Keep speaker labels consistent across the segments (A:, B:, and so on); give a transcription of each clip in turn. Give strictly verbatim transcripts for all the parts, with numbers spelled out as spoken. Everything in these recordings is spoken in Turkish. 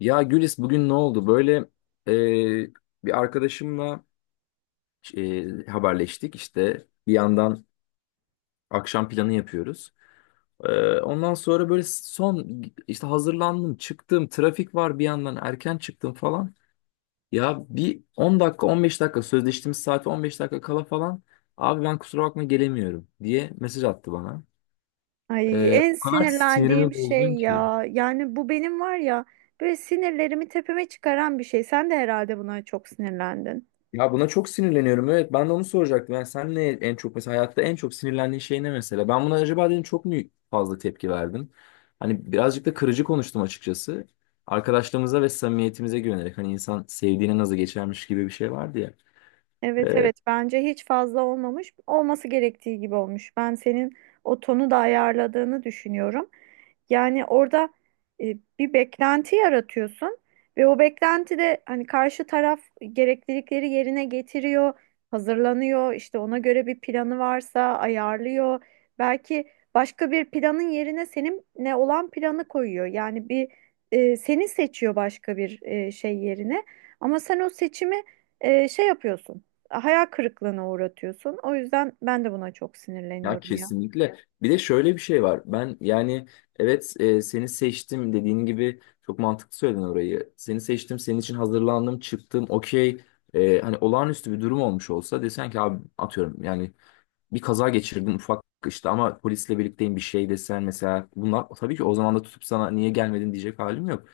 A: Ya Gülis bugün ne oldu? Böyle e, bir arkadaşımla e, haberleştik işte bir yandan akşam planı yapıyoruz. E, ondan sonra böyle son işte hazırlandım çıktım trafik var bir yandan erken çıktım falan. Ya bir on dakika on beş dakika sözleştiğimiz saate on beş dakika kala falan abi ben kusura bakma gelemiyorum diye mesaj attı bana.
B: Ay,
A: E,
B: en
A: o kadar sinirimi
B: sinirlendiğim
A: bozdun
B: şey
A: ki.
B: ya. Yani bu benim var ya, böyle sinirlerimi tepeme çıkaran bir şey. Sen de herhalde buna çok sinirlendin.
A: Ya buna çok sinirleniyorum. Evet ben de onu soracaktım. Yani sen ne en çok mesela hayatta en çok sinirlendiğin şey ne mesela? Ben buna acaba dedim çok mu fazla tepki verdim? Hani birazcık da kırıcı konuştum açıkçası. Arkadaşlığımıza ve samimiyetimize güvenerek hani insan sevdiğine nazı geçermiş gibi bir şey vardı ya.
B: Evet
A: Ee,
B: evet bence hiç fazla olmamış. Olması gerektiği gibi olmuş. Ben senin o tonu da ayarladığını düşünüyorum. Yani orada e, bir beklenti yaratıyorsun ve o beklenti de hani karşı taraf gereklilikleri yerine getiriyor, hazırlanıyor, işte ona göre bir planı varsa ayarlıyor. Belki başka bir planın yerine senin ne olan planı koyuyor. Yani bir e, seni seçiyor başka bir e, şey yerine. Ama sen o seçimi e, şey yapıyorsun, hayal kırıklığına uğratıyorsun. O yüzden ben de buna çok
A: ya
B: sinirleniyorum ya.
A: kesinlikle. Bir de şöyle bir şey var. Ben yani evet e, seni seçtim dediğin gibi çok mantıklı söyledin orayı. Seni seçtim, senin için hazırlandım, çıktım, okey. Ee, hani olağanüstü bir durum olmuş olsa desen ki abi atıyorum yani bir kaza geçirdin ufak işte ama polisle birlikteyim bir şey desen mesela bunlar tabii ki o zaman da tutup sana niye gelmedin diyecek halim yok.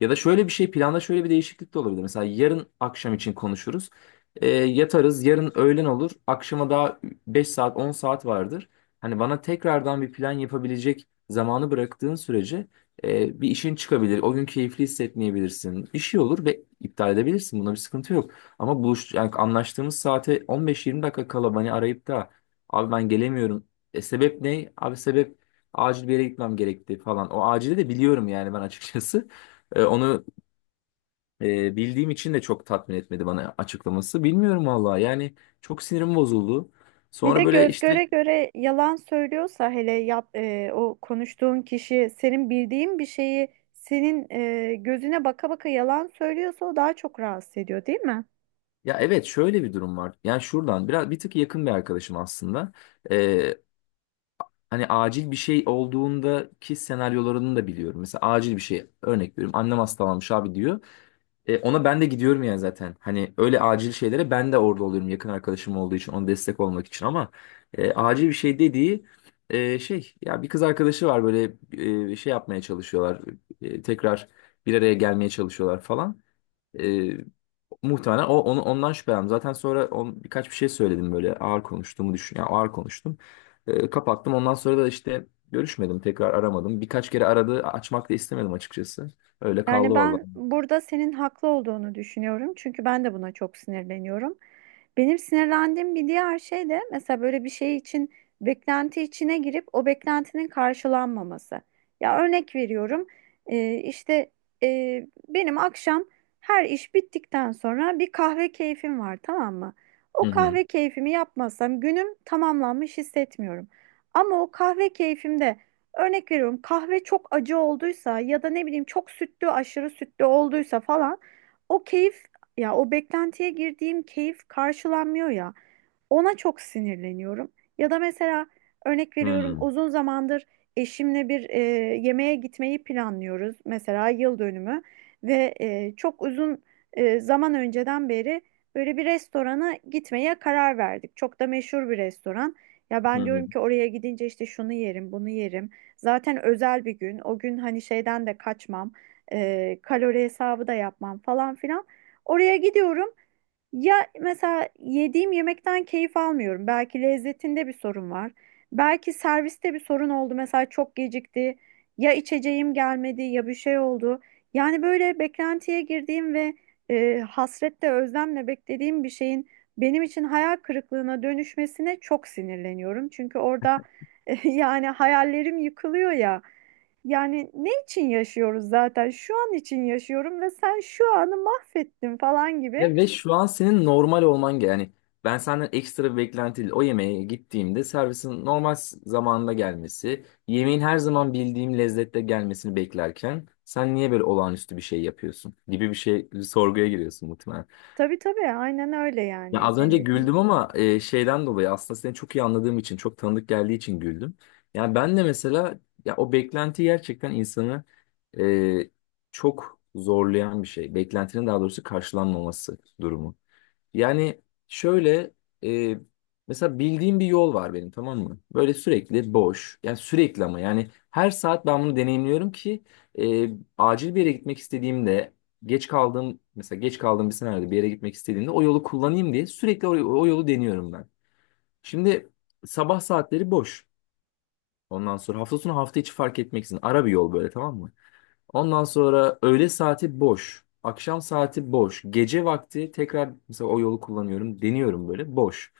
A: Ya da şöyle bir şey planda şöyle bir değişiklik de olabilir. Mesela yarın akşam için konuşuruz. Ee, yatarız yarın öğlen olur. Akşama daha beş saat on saat vardır. Hani bana tekrardan bir plan yapabilecek zamanı bıraktığın sürece e, bir işin çıkabilir. O gün keyifli hissetmeyebilirsin. Bir şey olur ve iptal edebilirsin. Buna bir sıkıntı yok. Ama buluş yani anlaştığımız saate on beş yirmi dakika kala beni arayıp da abi ben gelemiyorum. E sebep ne? Abi sebep acil bir yere gitmem gerekti falan. O acili de biliyorum yani ben açıkçası. E, onu e, bildiğim için de çok tatmin etmedi bana açıklaması. Bilmiyorum valla yani çok sinirim bozuldu.
B: Bir de
A: Sonra böyle
B: göz
A: işte
B: göre göre yalan söylüyorsa, hele yap e, o konuştuğun kişi senin bildiğin bir şeyi senin e, gözüne baka baka yalan söylüyorsa, o daha çok rahatsız ediyor, değil mi?
A: ya evet şöyle bir durum var. Yani şuradan biraz bir tık yakın bir arkadaşım aslında. E, hani acil bir şey olduğundaki senaryolarını da biliyorum. Mesela acil bir şey örnek veriyorum. Annem hastalanmış abi diyor. E, ona ben de gidiyorum yani zaten. Hani öyle acil şeylere ben de orada oluyorum yakın arkadaşım olduğu için, ona destek olmak için ama e, acil bir şey dediği e, şey ya bir kız arkadaşı var böyle e, şey yapmaya çalışıyorlar. E, tekrar bir araya gelmeye çalışıyorlar falan. E, muhtemelen o onu ondan şüphelendim. Zaten sonra on, birkaç bir şey söyledim böyle ağır konuştuğumu düşün. Yani ağır konuştum. E, kapattım. Ondan sonra da işte görüşmedim, tekrar aramadım. Birkaç kere aradı, açmak da istemedim açıkçası. Öyle
B: Yani
A: kaldı vallahi.
B: ben burada senin haklı olduğunu düşünüyorum. Çünkü ben de buna çok sinirleniyorum. Benim sinirlendiğim bir diğer şey de mesela böyle bir şey için beklenti içine girip o beklentinin karşılanmaması. Ya, örnek veriyorum, e, işte, e, benim akşam her iş bittikten sonra bir kahve keyfim var, tamam mı?
A: Hı
B: O
A: hı.
B: kahve keyfimi yapmazsam günüm tamamlanmış hissetmiyorum. Ama o kahve keyfimde, örnek veriyorum, kahve çok acı olduysa ya da ne bileyim çok sütlü, aşırı sütlü olduysa falan, o keyif, ya o beklentiye girdiğim keyif karşılanmıyor ya, ona çok sinirleniyorum. Ya da mesela örnek veriyorum,
A: Hı.
B: uzun zamandır eşimle bir e, yemeğe gitmeyi planlıyoruz, mesela yıl dönümü, ve e, çok uzun e, zaman önceden beri böyle bir restorana gitmeye karar verdik. Çok da meşhur bir restoran. Ya
A: Hı
B: ben diyorum
A: hı.
B: ki oraya gidince işte şunu yerim, bunu yerim. Zaten özel bir gün. O gün hani şeyden de kaçmam, e, kalori hesabı da yapmam falan filan. Oraya gidiyorum. Ya mesela yediğim yemekten keyif almıyorum. Belki lezzetinde bir sorun var. Belki serviste bir sorun oldu. Mesela çok gecikti. Ya içeceğim gelmedi, ya bir şey oldu. Yani böyle beklentiye girdiğim ve e, hasretle özlemle beklediğim bir şeyin benim için hayal kırıklığına dönüşmesine çok sinirleniyorum. Çünkü orada yani hayallerim yıkılıyor ya. Yani ne için yaşıyoruz zaten? Şu an için yaşıyorum ve sen şu anı mahvettin falan gibi.
A: Ya ve şu an senin normal olman ge- yani ben senden ekstra bir beklenti değil. O yemeğe gittiğimde servisin normal s- zamanında gelmesi, yemeğin her zaman bildiğim lezzette gelmesini beklerken sen niye böyle olağanüstü bir şey yapıyorsun gibi bir şey bir sorguya giriyorsun muhtemelen.
B: Tabii tabii aynen öyle,
A: Ya
B: yani
A: az
B: senin
A: önce
B: dediğin
A: güldüm
B: gibi.
A: ama e, şeyden dolayı aslında seni çok iyi anladığım için, çok tanıdık geldiği için güldüm. Yani ben de mesela ya o beklenti gerçekten insanı e, çok zorlayan bir şey. Beklentinin daha doğrusu karşılanmaması durumu. Yani şöyle e, mesela bildiğim bir yol var benim, tamam mı? Böyle sürekli boş. Yani sürekli ama yani her saat ben bunu deneyimliyorum ki e, acil bir yere gitmek istediğimde geç kaldığım mesela geç kaldığım bir senaryoda bir yere gitmek istediğimde o yolu kullanayım diye sürekli o, o yolu deniyorum ben. Şimdi sabah saatleri boş. Ondan sonra hafta sonu hafta içi fark etmeksizin ara bir yol böyle, tamam mı? Ondan sonra öğle saati boş. Akşam saati boş. Gece vakti tekrar mesela o yolu kullanıyorum. Deniyorum böyle boş.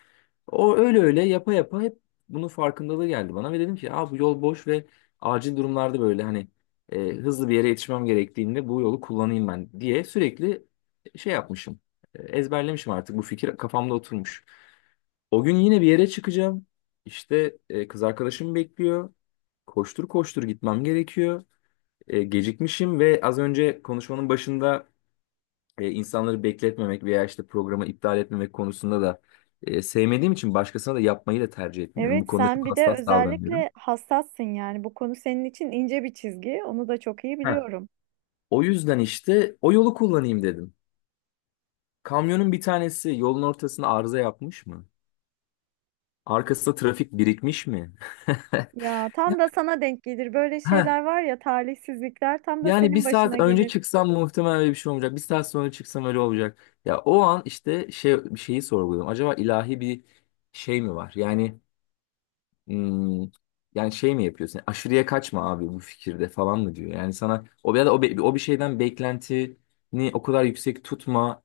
A: O öyle öyle yapa yapa hep bunun farkındalığı geldi bana ve dedim ki aa, bu yol boş ve acil durumlarda böyle hani e, hızlı bir yere yetişmem gerektiğinde bu yolu kullanayım ben diye sürekli şey yapmışım. E, Ezberlemişim artık, bu fikir kafamda oturmuş. O gün yine bir yere çıkacağım. İşte e, kız arkadaşım bekliyor. Koştur koştur gitmem gerekiyor. E, gecikmişim ve az önce konuşmanın başında e, insanları bekletmemek veya işte programı iptal etmemek konusunda da e, sevmediğim için başkasına da yapmayı da tercih etmiyorum. Bu
B: Evet,
A: konuda
B: sen
A: çok
B: bir de
A: hassas davranıyorum.
B: özellikle hassassın, yani bu konu senin için ince bir çizgi, onu da çok iyi
A: Heh.
B: biliyorum.
A: O yüzden işte o yolu kullanayım dedim. Kamyonun bir tanesi yolun ortasına arıza yapmış mı? Arkasında trafik birikmiş mi?
B: Ya
A: Ya-
B: tam da sana denk gelir böyle
A: heh.
B: şeyler, var ya, talihsizlikler tam da
A: Yani bir
B: senin başına
A: saat önce
B: gelir.
A: çıksam muhtemelen öyle bir şey olmayacak. Bir saat sonra çıksam öyle olacak. Ya o an işte şey bir şeyi sorguluyorum. Acaba ilahi bir şey mi var? Yani hmm, yani şey mi yapıyorsun? Aşırıya kaçma abi bu fikirde falan mı diyor? Yani sana o ya da o, be- o bir şeyden beklentini o kadar yüksek tutma.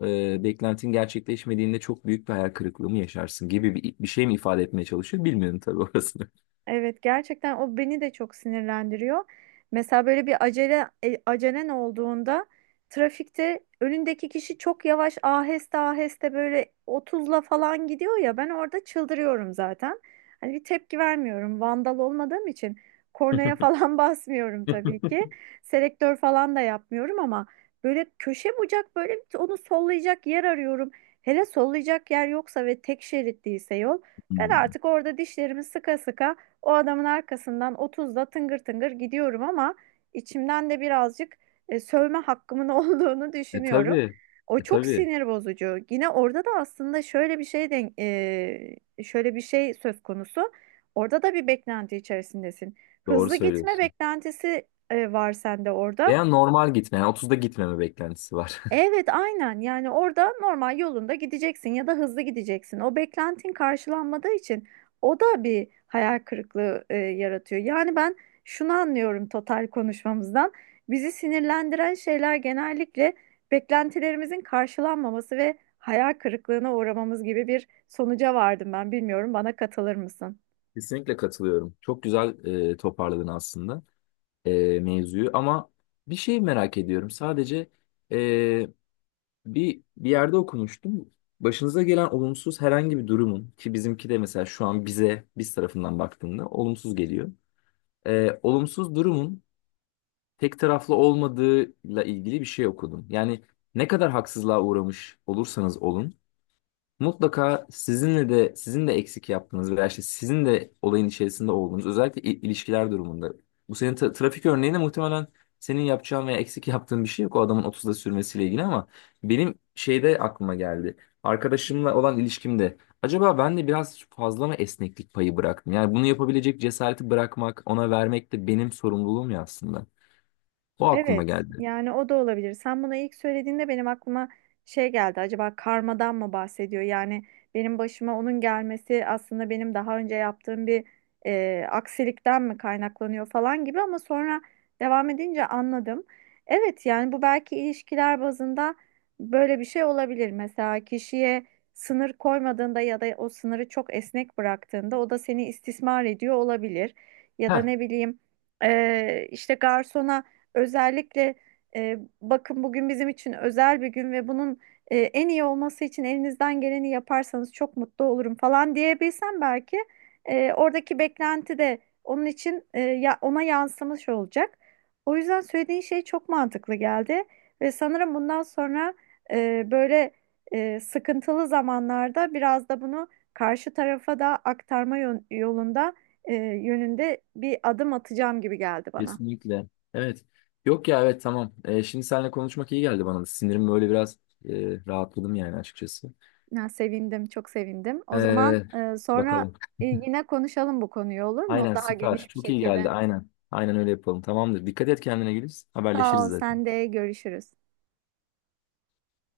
A: E, beklentin gerçekleşmediğinde çok büyük bir hayal kırıklığı mı yaşarsın gibi bir, bir şey mi ifade etmeye çalışıyor? Bilmiyorum tabii orasını.
B: Evet, gerçekten o beni de çok sinirlendiriyor. Mesela böyle bir acele e, acelen olduğunda trafikte önündeki kişi çok yavaş, aheste aheste, böyle otuzla falan gidiyor ya, ben orada çıldırıyorum zaten. Hani bir tepki vermiyorum. Vandal olmadığım için kornaya falan basmıyorum tabii ki. Selektör falan da yapmıyorum ama böyle köşe bucak böyle bir- onu sollayacak yer arıyorum. Hele sollayacak yer yoksa ve tek şerit değilse yol, ben
A: Hmm.
B: artık orada dişlerimi sıka sıka o adamın arkasından otuzda tıngır tıngır gidiyorum ama içimden de birazcık e, sövme hakkımın olduğunu
A: E
B: düşünüyorum.
A: tabii.
B: O
A: E
B: çok
A: tabii.
B: sinir bozucu. Yine orada da aslında şöyle bir şey denk, e, şöyle bir şey söz konusu. Orada da bir beklenti içerisindesin.
A: Doğru
B: Hızlı gitme
A: söylüyorsun.
B: beklentisi e, var sende orada.
A: Veya normal gitme. Yani otuzda gitmeme beklentisi var.
B: Evet, aynen, yani orada normal yolunda gideceksin ya da hızlı gideceksin. O beklentin karşılanmadığı için o da bir hayal kırıklığı e, yaratıyor. Yani ben şunu anlıyorum total konuşmamızdan: bizi sinirlendiren şeyler genellikle beklentilerimizin karşılanmaması ve hayal kırıklığına uğramamız gibi bir sonuca vardım ben. Bilmiyorum, bana katılır mısın?
A: Kesinlikle katılıyorum. Çok güzel e, toparladın aslında e, mevzuyu ama bir şey merak ediyorum. Sadece e, bir bir yerde okumuştum. Başınıza gelen olumsuz herhangi bir durumun ki bizimki de mesela şu an bize biz tarafından baktığında olumsuz geliyor. E, olumsuz durumun tek taraflı olmadığıyla ilgili bir şey okudum. Yani ne kadar haksızlığa uğramış olursanız olun, mutlaka sizinle de sizin de eksik yaptığınız veya işte sizin de olayın içerisinde olduğunuz özellikle il- ilişkiler durumunda. Bu senin tra- trafik örneğinde muhtemelen senin yapacağın veya eksik yaptığın bir şey yok o adamın otuzda sürmesiyle ilgili ama benim şeyde aklıma geldi. Arkadaşımla olan ilişkimde acaba ben de biraz fazla mı esneklik payı bıraktım? Yani bunu yapabilecek cesareti bırakmak, ona vermek de benim sorumluluğum ya aslında. O aklıma
B: Evet,
A: geldi.
B: yani o da olabilir. Sen buna ilk söylediğinde benim aklıma şey geldi. Acaba karmadan mı bahsediyor? Yani benim başıma onun gelmesi aslında benim daha önce yaptığım bir e, aksilikten mi kaynaklanıyor falan gibi, ama sonra devam edince anladım. Evet, yani bu belki ilişkiler bazında böyle bir şey olabilir. Mesela kişiye sınır koymadığında ya da o sınırı çok esnek bıraktığında, o da seni istismar ediyor olabilir. Ya da ne bileyim, e, işte garsona özellikle, e, bakın bugün bizim için özel bir gün ve bunun e, en iyi olması için elinizden geleni yaparsanız çok mutlu olurum falan diyebilsem belki e, oradaki beklenti de onun için, e, ya, ona yansımış olacak. O yüzden söylediğin şey çok mantıklı geldi ve sanırım bundan sonra e, böyle e, sıkıntılı zamanlarda biraz da bunu karşı tarafa da aktarma yön- yolunda e, yönünde bir adım atacağım gibi geldi bana.
A: Kesinlikle. Evet. Yok ya evet, tamam. Ee, şimdi seninle konuşmak iyi geldi bana da. Sinirim böyle biraz e, rahatladım yani açıkçası.
B: Ya, sevindim, çok sevindim. O zaman
A: Ee,
B: e, sonra
A: bakalım.
B: e, yine konuşalım bu konuyu, olur mu?
A: Aynen
B: Daha
A: süper.
B: geniş bir
A: Çok iyi geldi.
B: şekilde.
A: Aynen. Aynen öyle yapalım. Tamamdır. Dikkat et kendine Güliz.
B: Sağ
A: Haberleşiriz
B: ol,
A: zaten.
B: sen de, görüşürüz.